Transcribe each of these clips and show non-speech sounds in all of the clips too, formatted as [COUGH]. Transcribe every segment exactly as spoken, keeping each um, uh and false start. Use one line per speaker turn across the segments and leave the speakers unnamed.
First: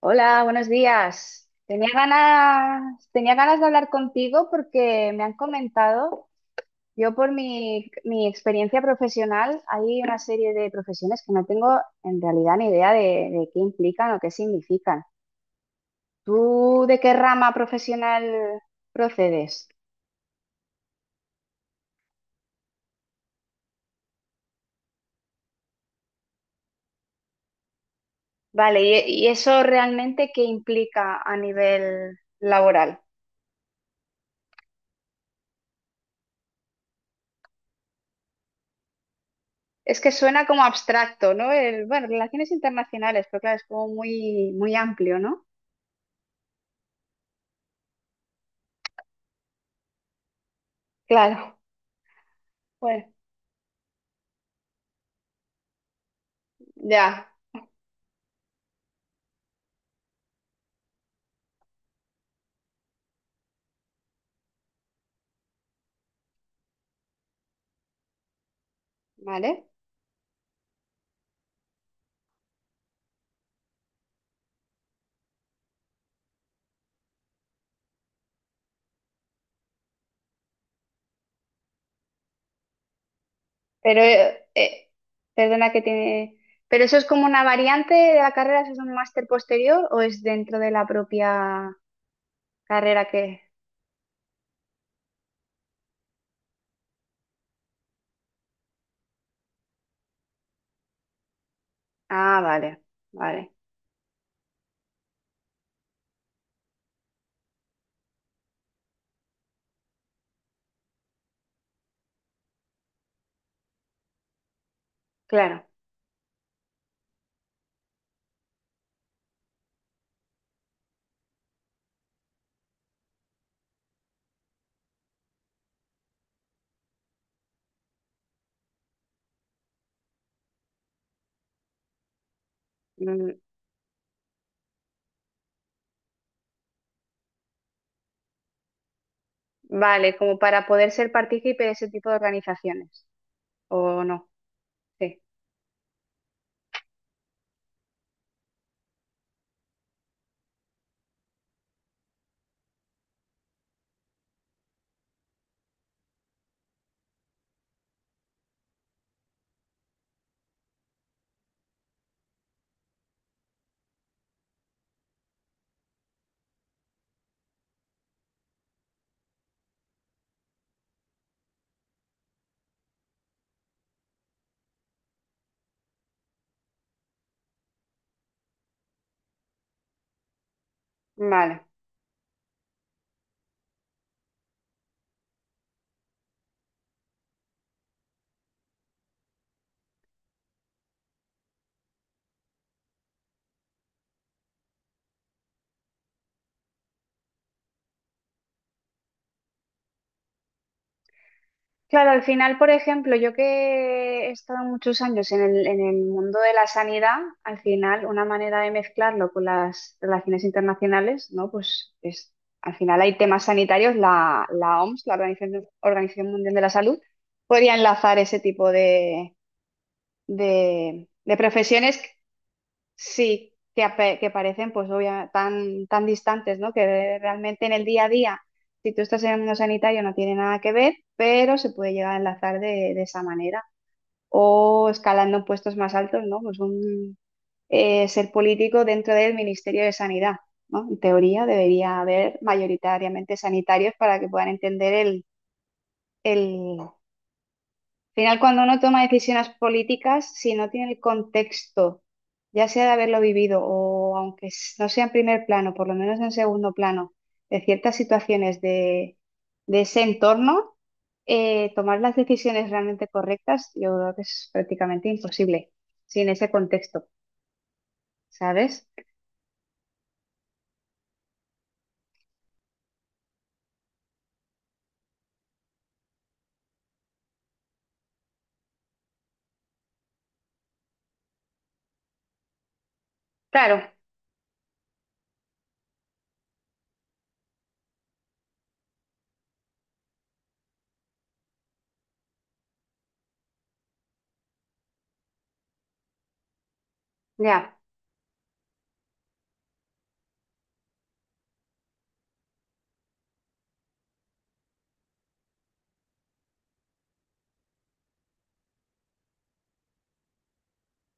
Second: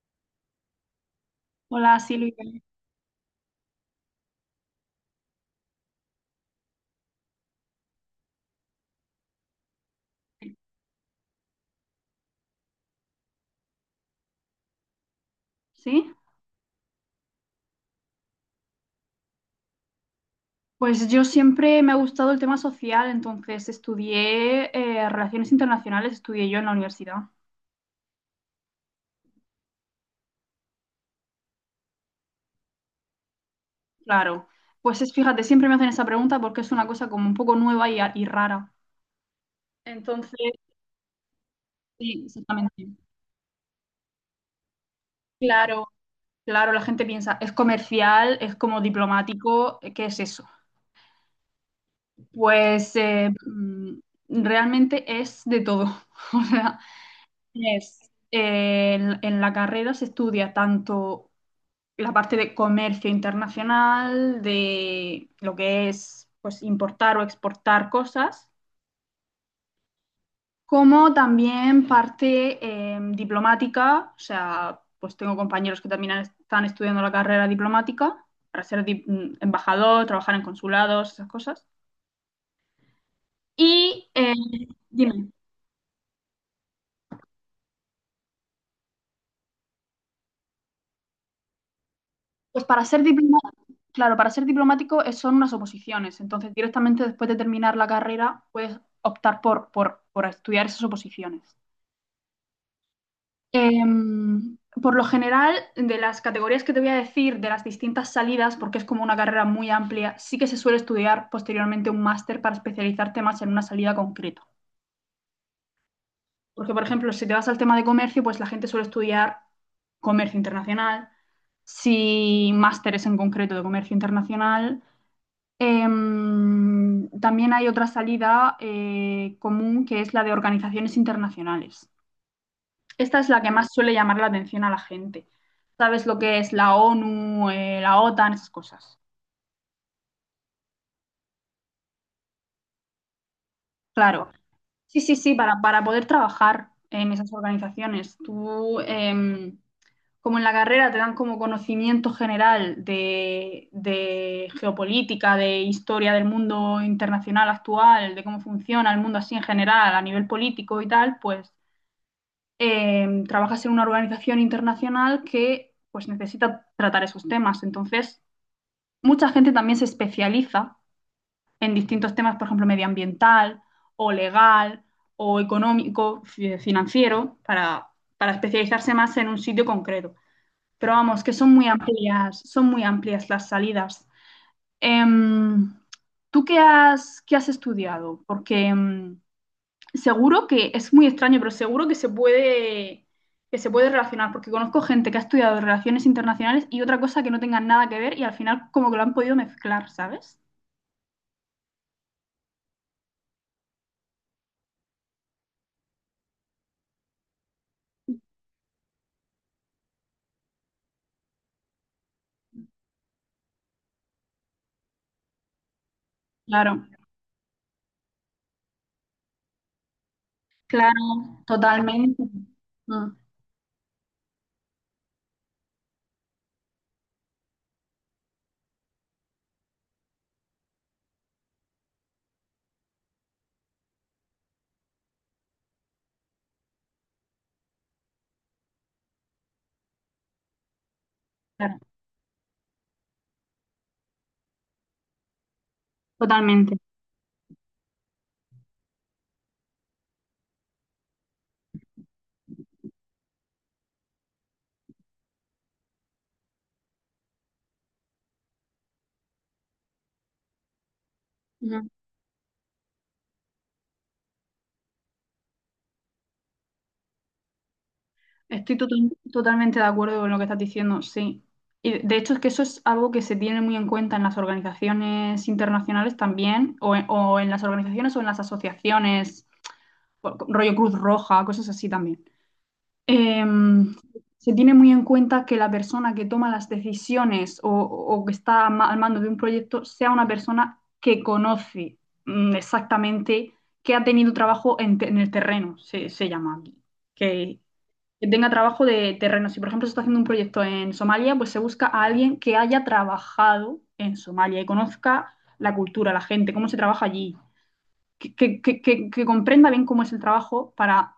Hola, buenos días. Tenía
Hola Silvia.
ganas, tenía ganas de hablar contigo porque me han comentado, yo por mi, mi experiencia profesional, hay una serie de profesiones que no tengo en realidad ni idea de, de qué implican o qué significan.
¿Sí?
¿Tú de qué rama profesional procedes?
Pues yo siempre me ha gustado el tema social, entonces estudié eh, relaciones internacionales, estudié yo en la universidad.
Vale, ¿y, y eso realmente qué implica a nivel laboral?
Claro. Pues es, fíjate, siempre me hacen esa pregunta porque es una cosa como un poco nueva y, y rara.
Es que suena
Entonces,
como abstracto, ¿no? El- bueno,
sí,
relaciones
exactamente.
internacionales, pero claro, es como muy, muy amplio, ¿no?
Claro, claro, la gente piensa, es comercial, es como diplomático, ¿qué es eso?
Claro.
Pues
Pues,
eh, mm, realmente es de todo. [LAUGHS] O sea,
ya,
es, eh, en en la carrera se estudia tanto. La parte de comercio internacional, de lo que es pues, importar o exportar cosas,
¿vale?
como también parte eh, diplomática, o sea, pues tengo compañeros que también están estudiando la carrera diplomática para ser dip- embajador, trabajar en consulados, esas cosas.
Pero,
Y, eh,
eh, eh,
dime,
perdona que tiene... ¿Pero eso es como una variante de la carrera? ¿Eso es un máster posterior o es dentro de la propia
pues para ser
carrera que...
diplomático, claro, para ser diplomático es- son unas oposiciones, entonces directamente después de terminar la carrera puedes optar por, por, por estudiar esas oposiciones.
Ah, vale, vale,
Em, por lo general, de las categorías que te voy a decir, de las distintas salidas, porque es como una carrera muy amplia, sí que se suele estudiar posteriormente un máster para especializarte más en una salida concreta.
claro.
Porque, por ejemplo, si te vas al tema de comercio, pues la gente suele estudiar comercio internacional, si másteres en concreto de comercio internacional. Em, también hay otra salida eh, común que es la de organizaciones internacionales. Esta es
Mm,
la que más suele llamar la atención a la gente. ¿Sabes lo que es la ONU, eh, la OTAN, esas cosas?
vale, como para poder ser partícipe de ese tipo de organizaciones, ¿o no?
Claro. Sí, sí,
Sí,
sí, para, para poder trabajar en esas organizaciones. Tú, em, como en la carrera, te dan como conocimiento general de, de, geopolítica, de historia del mundo internacional actual, de cómo funciona el mundo así en general, a nivel político y tal, pues em, trabajas en una organización internacional que pues necesita tratar esos temas. Entonces, mucha gente también se especializa en distintos temas, por ejemplo, medioambiental o legal o económico, fi- financiero, para, para especializarse más en un sitio concreto. Pero vamos, que son
vale.
muy amplias, son muy amplias las salidas. Em, ¿tú qué has, qué has estudiado? Porque em, seguro que es muy extraño, pero seguro que se puede, que se puede relacionar, porque conozco gente que ha estudiado relaciones internacionales y otra cosa que no tengan nada que ver y al final como que lo han podido mezclar, ¿sabes?
Claro, al final, por ejemplo, yo que he estado muchos años en el, en el mundo de la sanidad, al final una manera de mezclarlo con las relaciones internacionales, ¿no? Pues es, al final hay temas sanitarios, la, la O M S, la Organización, Organización Mundial de la
Claro,
Salud, podría enlazar ese tipo de,
claro,
de, de profesiones.
totalmente. Mm,
Sí, que, ape- que parecen pues obvia- tan, tan distantes, ¿no? Que realmente en el día a día, si tú estás en el mundo sanitario no tiene nada que ver, pero se puede llegar a enlazar de, de esa manera. O escalando en puestos más altos, ¿no? Pues un eh, ser político dentro del Ministerio de Sanidad, ¿no? En teoría
claro,
debería haber mayoritariamente sanitarios para que puedan entender
totalmente.
el, al final, cuando uno toma decisiones políticas, si no tiene el contexto, ya sea de haberlo vivido o aunque s- no sea en primer plano, por lo menos en segundo plano, de ciertas situaciones de, de ese entorno, eh,
Ujú.
tomar las decisiones realmente correctas, yo creo que es prácticamente imposible sin ese contexto,
Estoy
¿sabes?
total- totalmente de acuerdo con lo que estás diciendo, sí. Y de hecho es que eso es algo que se tiene muy en cuenta en las organizaciones internacionales también, o en, o en las organizaciones o en las asociaciones, o- rollo Cruz Roja, cosas así también.
Claro,
em, se tiene muy en cuenta que la persona que toma las decisiones o, o que está ma- al mando de un proyecto sea una persona que conoce mm, exactamente, que ha tenido trabajo en, te- en el terreno, se, se llama aquí. Que,
ya.
que tenga trabajo de terreno. Si, por ejemplo, se está haciendo un proyecto en Somalia, pues se busca a alguien que haya trabajado en Somalia y conozca la cultura, la gente, cómo se trabaja allí, que, que- que- que- comprenda bien cómo es el trabajo para,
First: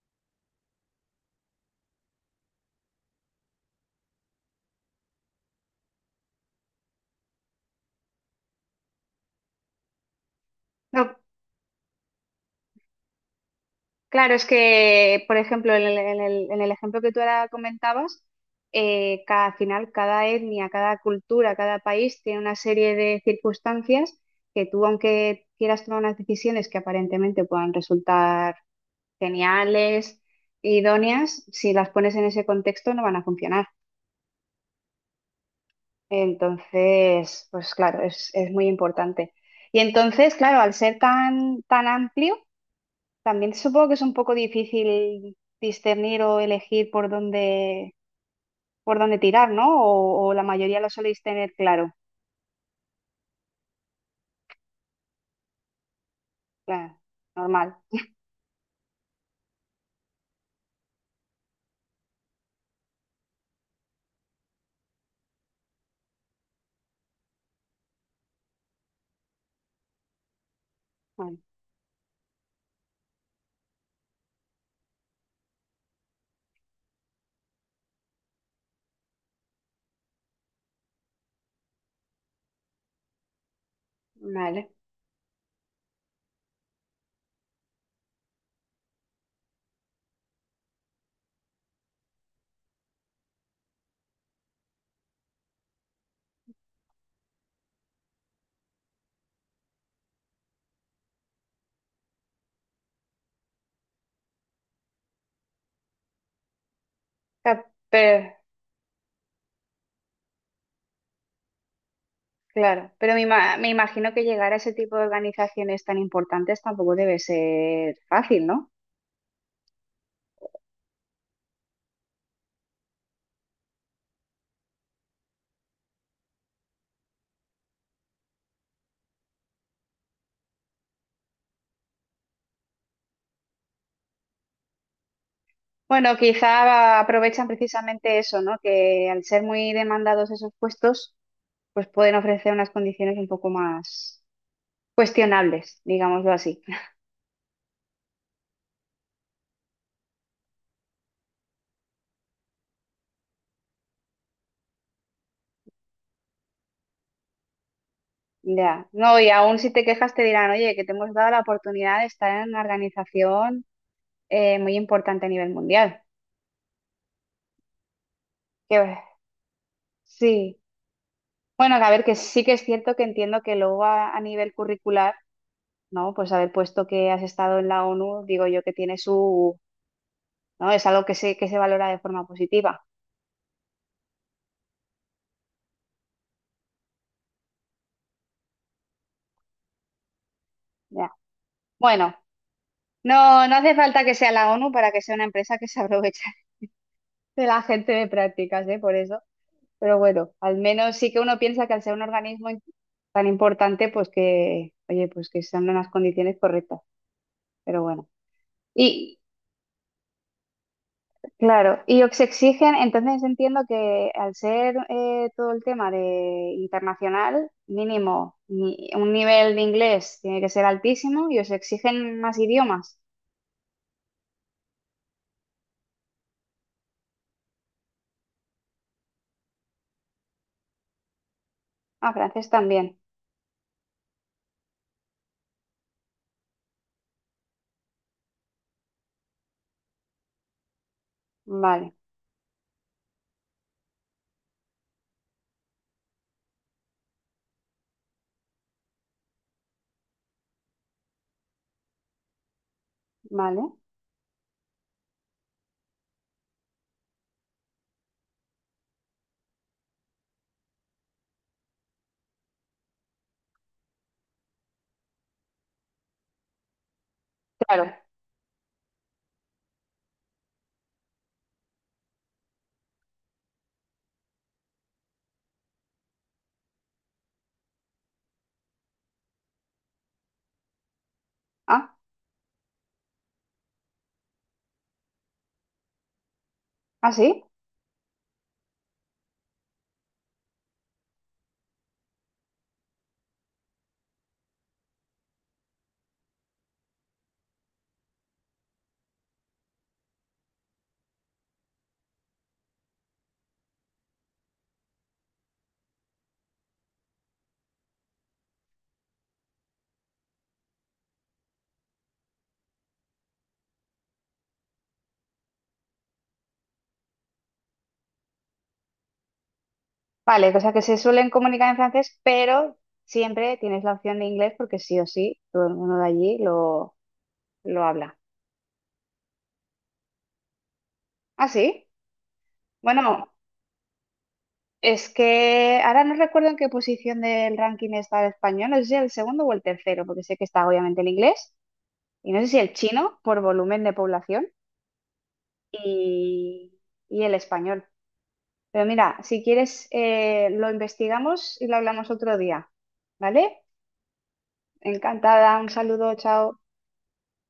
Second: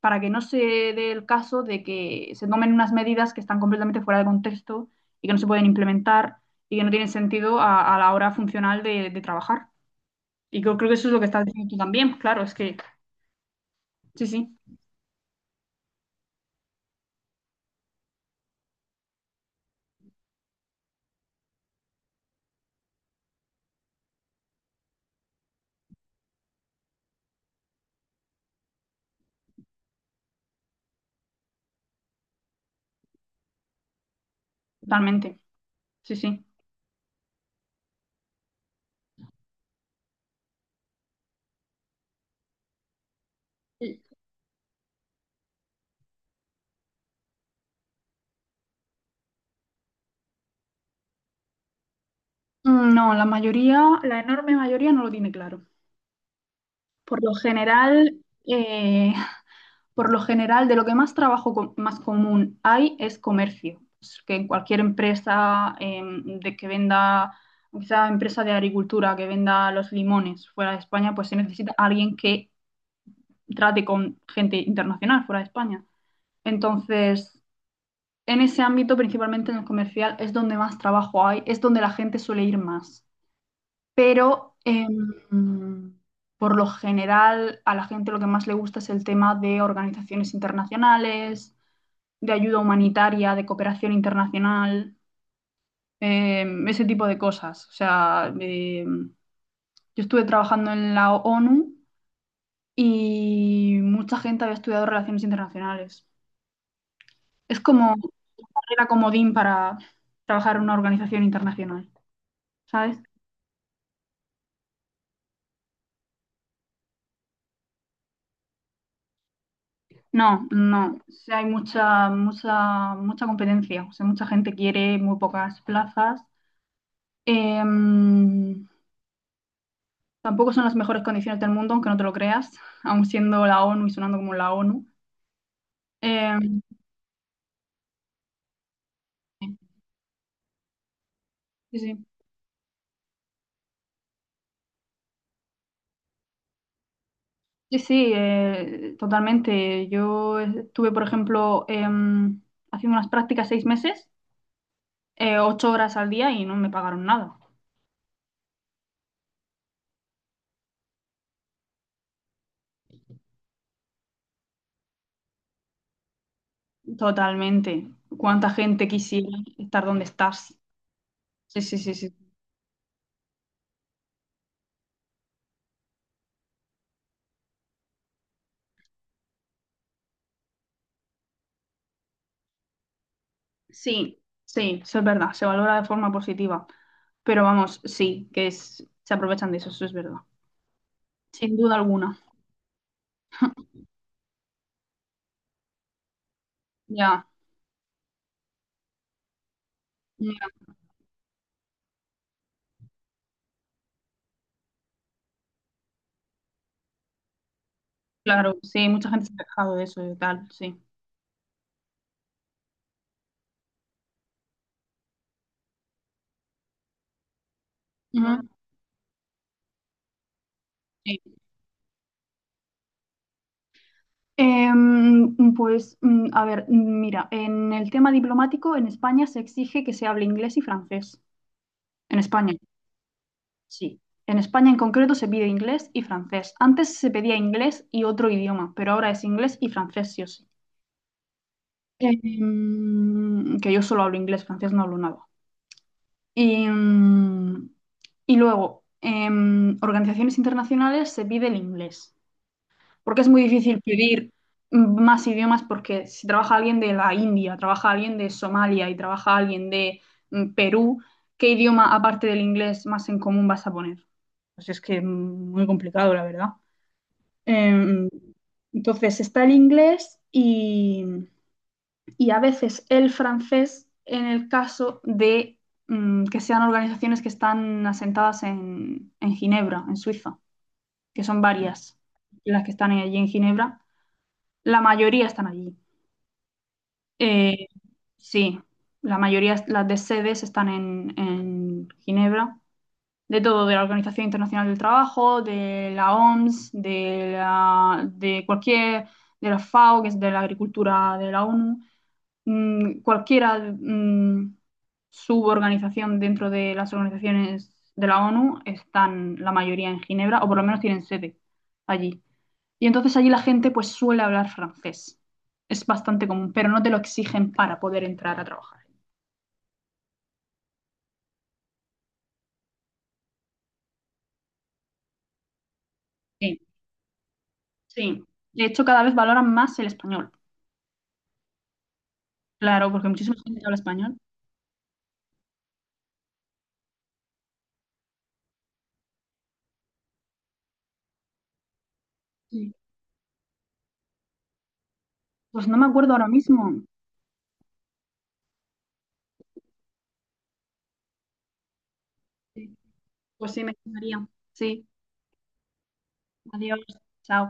para que no se dé el caso de que se tomen unas medidas que están completamente fuera de contexto y que no se pueden implementar y que no tienen sentido a, a, la hora funcional de, de trabajar. Y creo, creo que eso es
No,
lo que estás diciendo tú también, claro, es que sí,
claro, es
sí,
que, por ejemplo, en el, en el- en el ejemplo que tú ahora comentabas, eh, ca- al final cada etnia, cada cultura, cada país tiene una serie de circunstancias que tú, aunque quieras tomar unas decisiones que aparentemente puedan resultar geniales, idóneas, si las pones en ese contexto no van a funcionar.
totalmente, sí, sí.
Entonces, pues claro, es, es muy importante. Y entonces, claro, al ser tan, tan amplio también supongo que
Y-
es un poco difícil discernir o elegir por dónde, por dónde tirar, ¿no? O, o la mayoría lo soléis tener claro,
No, la mayoría, la enorme mayoría no lo tiene claro.
claro,
Por lo
normal.
general, eh, Por lo general, de lo que más trabajo co- más común hay es comercio. Es que en cualquier empresa em, de que venda, quizá empresa de agricultura que venda los limones fuera de España, pues se
Bueno,
necesita alguien que trate con gente internacional fuera de España. Entonces, en ese ámbito, principalmente en el comercial, es donde más trabajo hay, es donde la gente suele ir más. Pero
vale.
em, por lo general, a la gente lo que más le gusta es el tema de organizaciones internacionales de ayuda humanitaria, de cooperación internacional, eh, ese tipo de cosas. O sea, eh, yo estuve trabajando en la ONU y mucha gente había estudiado relaciones internacionales. Es
Ca-
como
Pero,
carrera comodín para trabajar en una organización internacional,
claro,
¿sabes?
pero me, ima- me imagino que llegar a ese tipo de organizaciones tan importantes tampoco debe ser fácil, ¿no?
No, no, o sea, hay mucha, mucha, mucha competencia, o sea, mucha gente quiere, muy pocas plazas. Em, tampoco son las mejores condiciones del mundo, aunque no te lo creas, aun siendo la ONU y sonando como la ONU.
Bueno,
Eh,
quizá aprovechan precisamente eso, ¿no? Que al ser
sí,
muy demandados esos puestos, pues
sí,
pueden ofrecer unas condiciones un poco más cuestionables, digámoslo así.
sí, sí, eh, totalmente. Yo estuve, por ejemplo, em, haciendo unas prácticas seis meses, eh, ocho horas al día y no me pagaron nada.
Ya, no, y aún si te quejas te dirán, oye, que te hemos dado la oportunidad de estar en una organización eh, muy importante a nivel mundial.
Totalmente. ¿Cuánta gente
Que,
quisiera estar donde
sí,
estás? Sí,
bueno,
sí,
a
sí,
ver, que
sí.
sí que es cierto que entiendo que luego a, a nivel curricular, ¿no? Pues haber puesto que has estado en la O N U, digo yo que tiene su, ¿no? Es algo que se, que se valora de forma positiva.
Sí, sí, eso es verdad, se valora de forma positiva. Pero vamos, sí, que es, se aprovechan de eso, eso es verdad.
Ya.
Sin duda
Bueno,
alguna.
no, no hace falta que sea la O N U para que sea una empresa que se aprovecha
Ya,
[LAUGHS] de la gente de prácticas, ¿eh? Por eso. Pero bueno,
ya,
al menos sí que uno piensa que al ser un organismo tan importante, pues que, oye, pues que sean unas condiciones correctas, pero bueno.
claro, sí, mucha
Y
gente se ha quejado de eso y tal, sí.
claro, y os exigen, entonces entiendo que al ser eh, todo el tema de internacional, mínimo,
Ujú,
ni- un nivel de inglés tiene que ser altísimo
sí.
y os exigen más idiomas.
Em, pues, mm, a ver, mm, mira, en el tema diplomático en España se exige que se hable inglés y francés.
Ah,
En
francés
España,
también.
sí. En España en concreto se pide inglés y francés. Antes se pedía inglés y otro idioma, pero ahora es inglés y francés, sí o sí.
Vale,
Em, que yo solo hablo inglés, francés no hablo nada. Y, mm, y luego, en organizaciones internacionales se pide el inglés. Porque es muy
vale.
difícil pedir más idiomas porque si trabaja alguien de la India, trabaja alguien de Somalia y trabaja alguien de mm, Perú, ¿qué idioma aparte del inglés más en común vas a poner? Pues es que mm, muy complicado, la verdad.
Claro.
Em, entonces está el inglés y, y a veces el francés en el caso de mm, que sean organizaciones que están asentadas en, en Ginebra, en Suiza, que son
Ah,
varias las que están allí en Ginebra, la mayoría están allí.
ah, sí.
Eh, sí, la mayoría, las de sedes están en, en Ginebra. De todo, de la Organización Internacional del Trabajo, de la O M S, de, la, de cualquier, de la FAO, que es de la Agricultura de la ONU, mm, cualquiera mm, suborganización dentro de las organizaciones de la ONU están la mayoría en Ginebra, o por lo menos tienen sede allí. Y entonces allí la gente pues suele hablar francés. Es bastante común, pero no te lo exigen para poder entrar a trabajar.
Vale, o sea que se suelen comunicar en francés, pero siempre tienes la opción de inglés porque sí o sí, todo el mundo de allí
Sí,
lo, lo habla.
sí. De hecho, cada vez valoran más el español.
¿Ah, sí?
Claro, porque
Bueno,
muchísima gente habla español.
es que ahora no recuerdo en qué posición del ranking está el español, no sé si el segundo o el tercero, porque sé que está obviamente el inglés, y no sé si el
Sí.
chino por volumen de población
Pues no me acuerdo ahora
y,
mismo.
y el español. Pero mira, si quieres, eh, lo investigamos y lo hablamos otro día,
Sí. Pues
¿vale?
sí, me gustaría. Sí.
Encantada, un saludo, chao.
Adiós. Chao.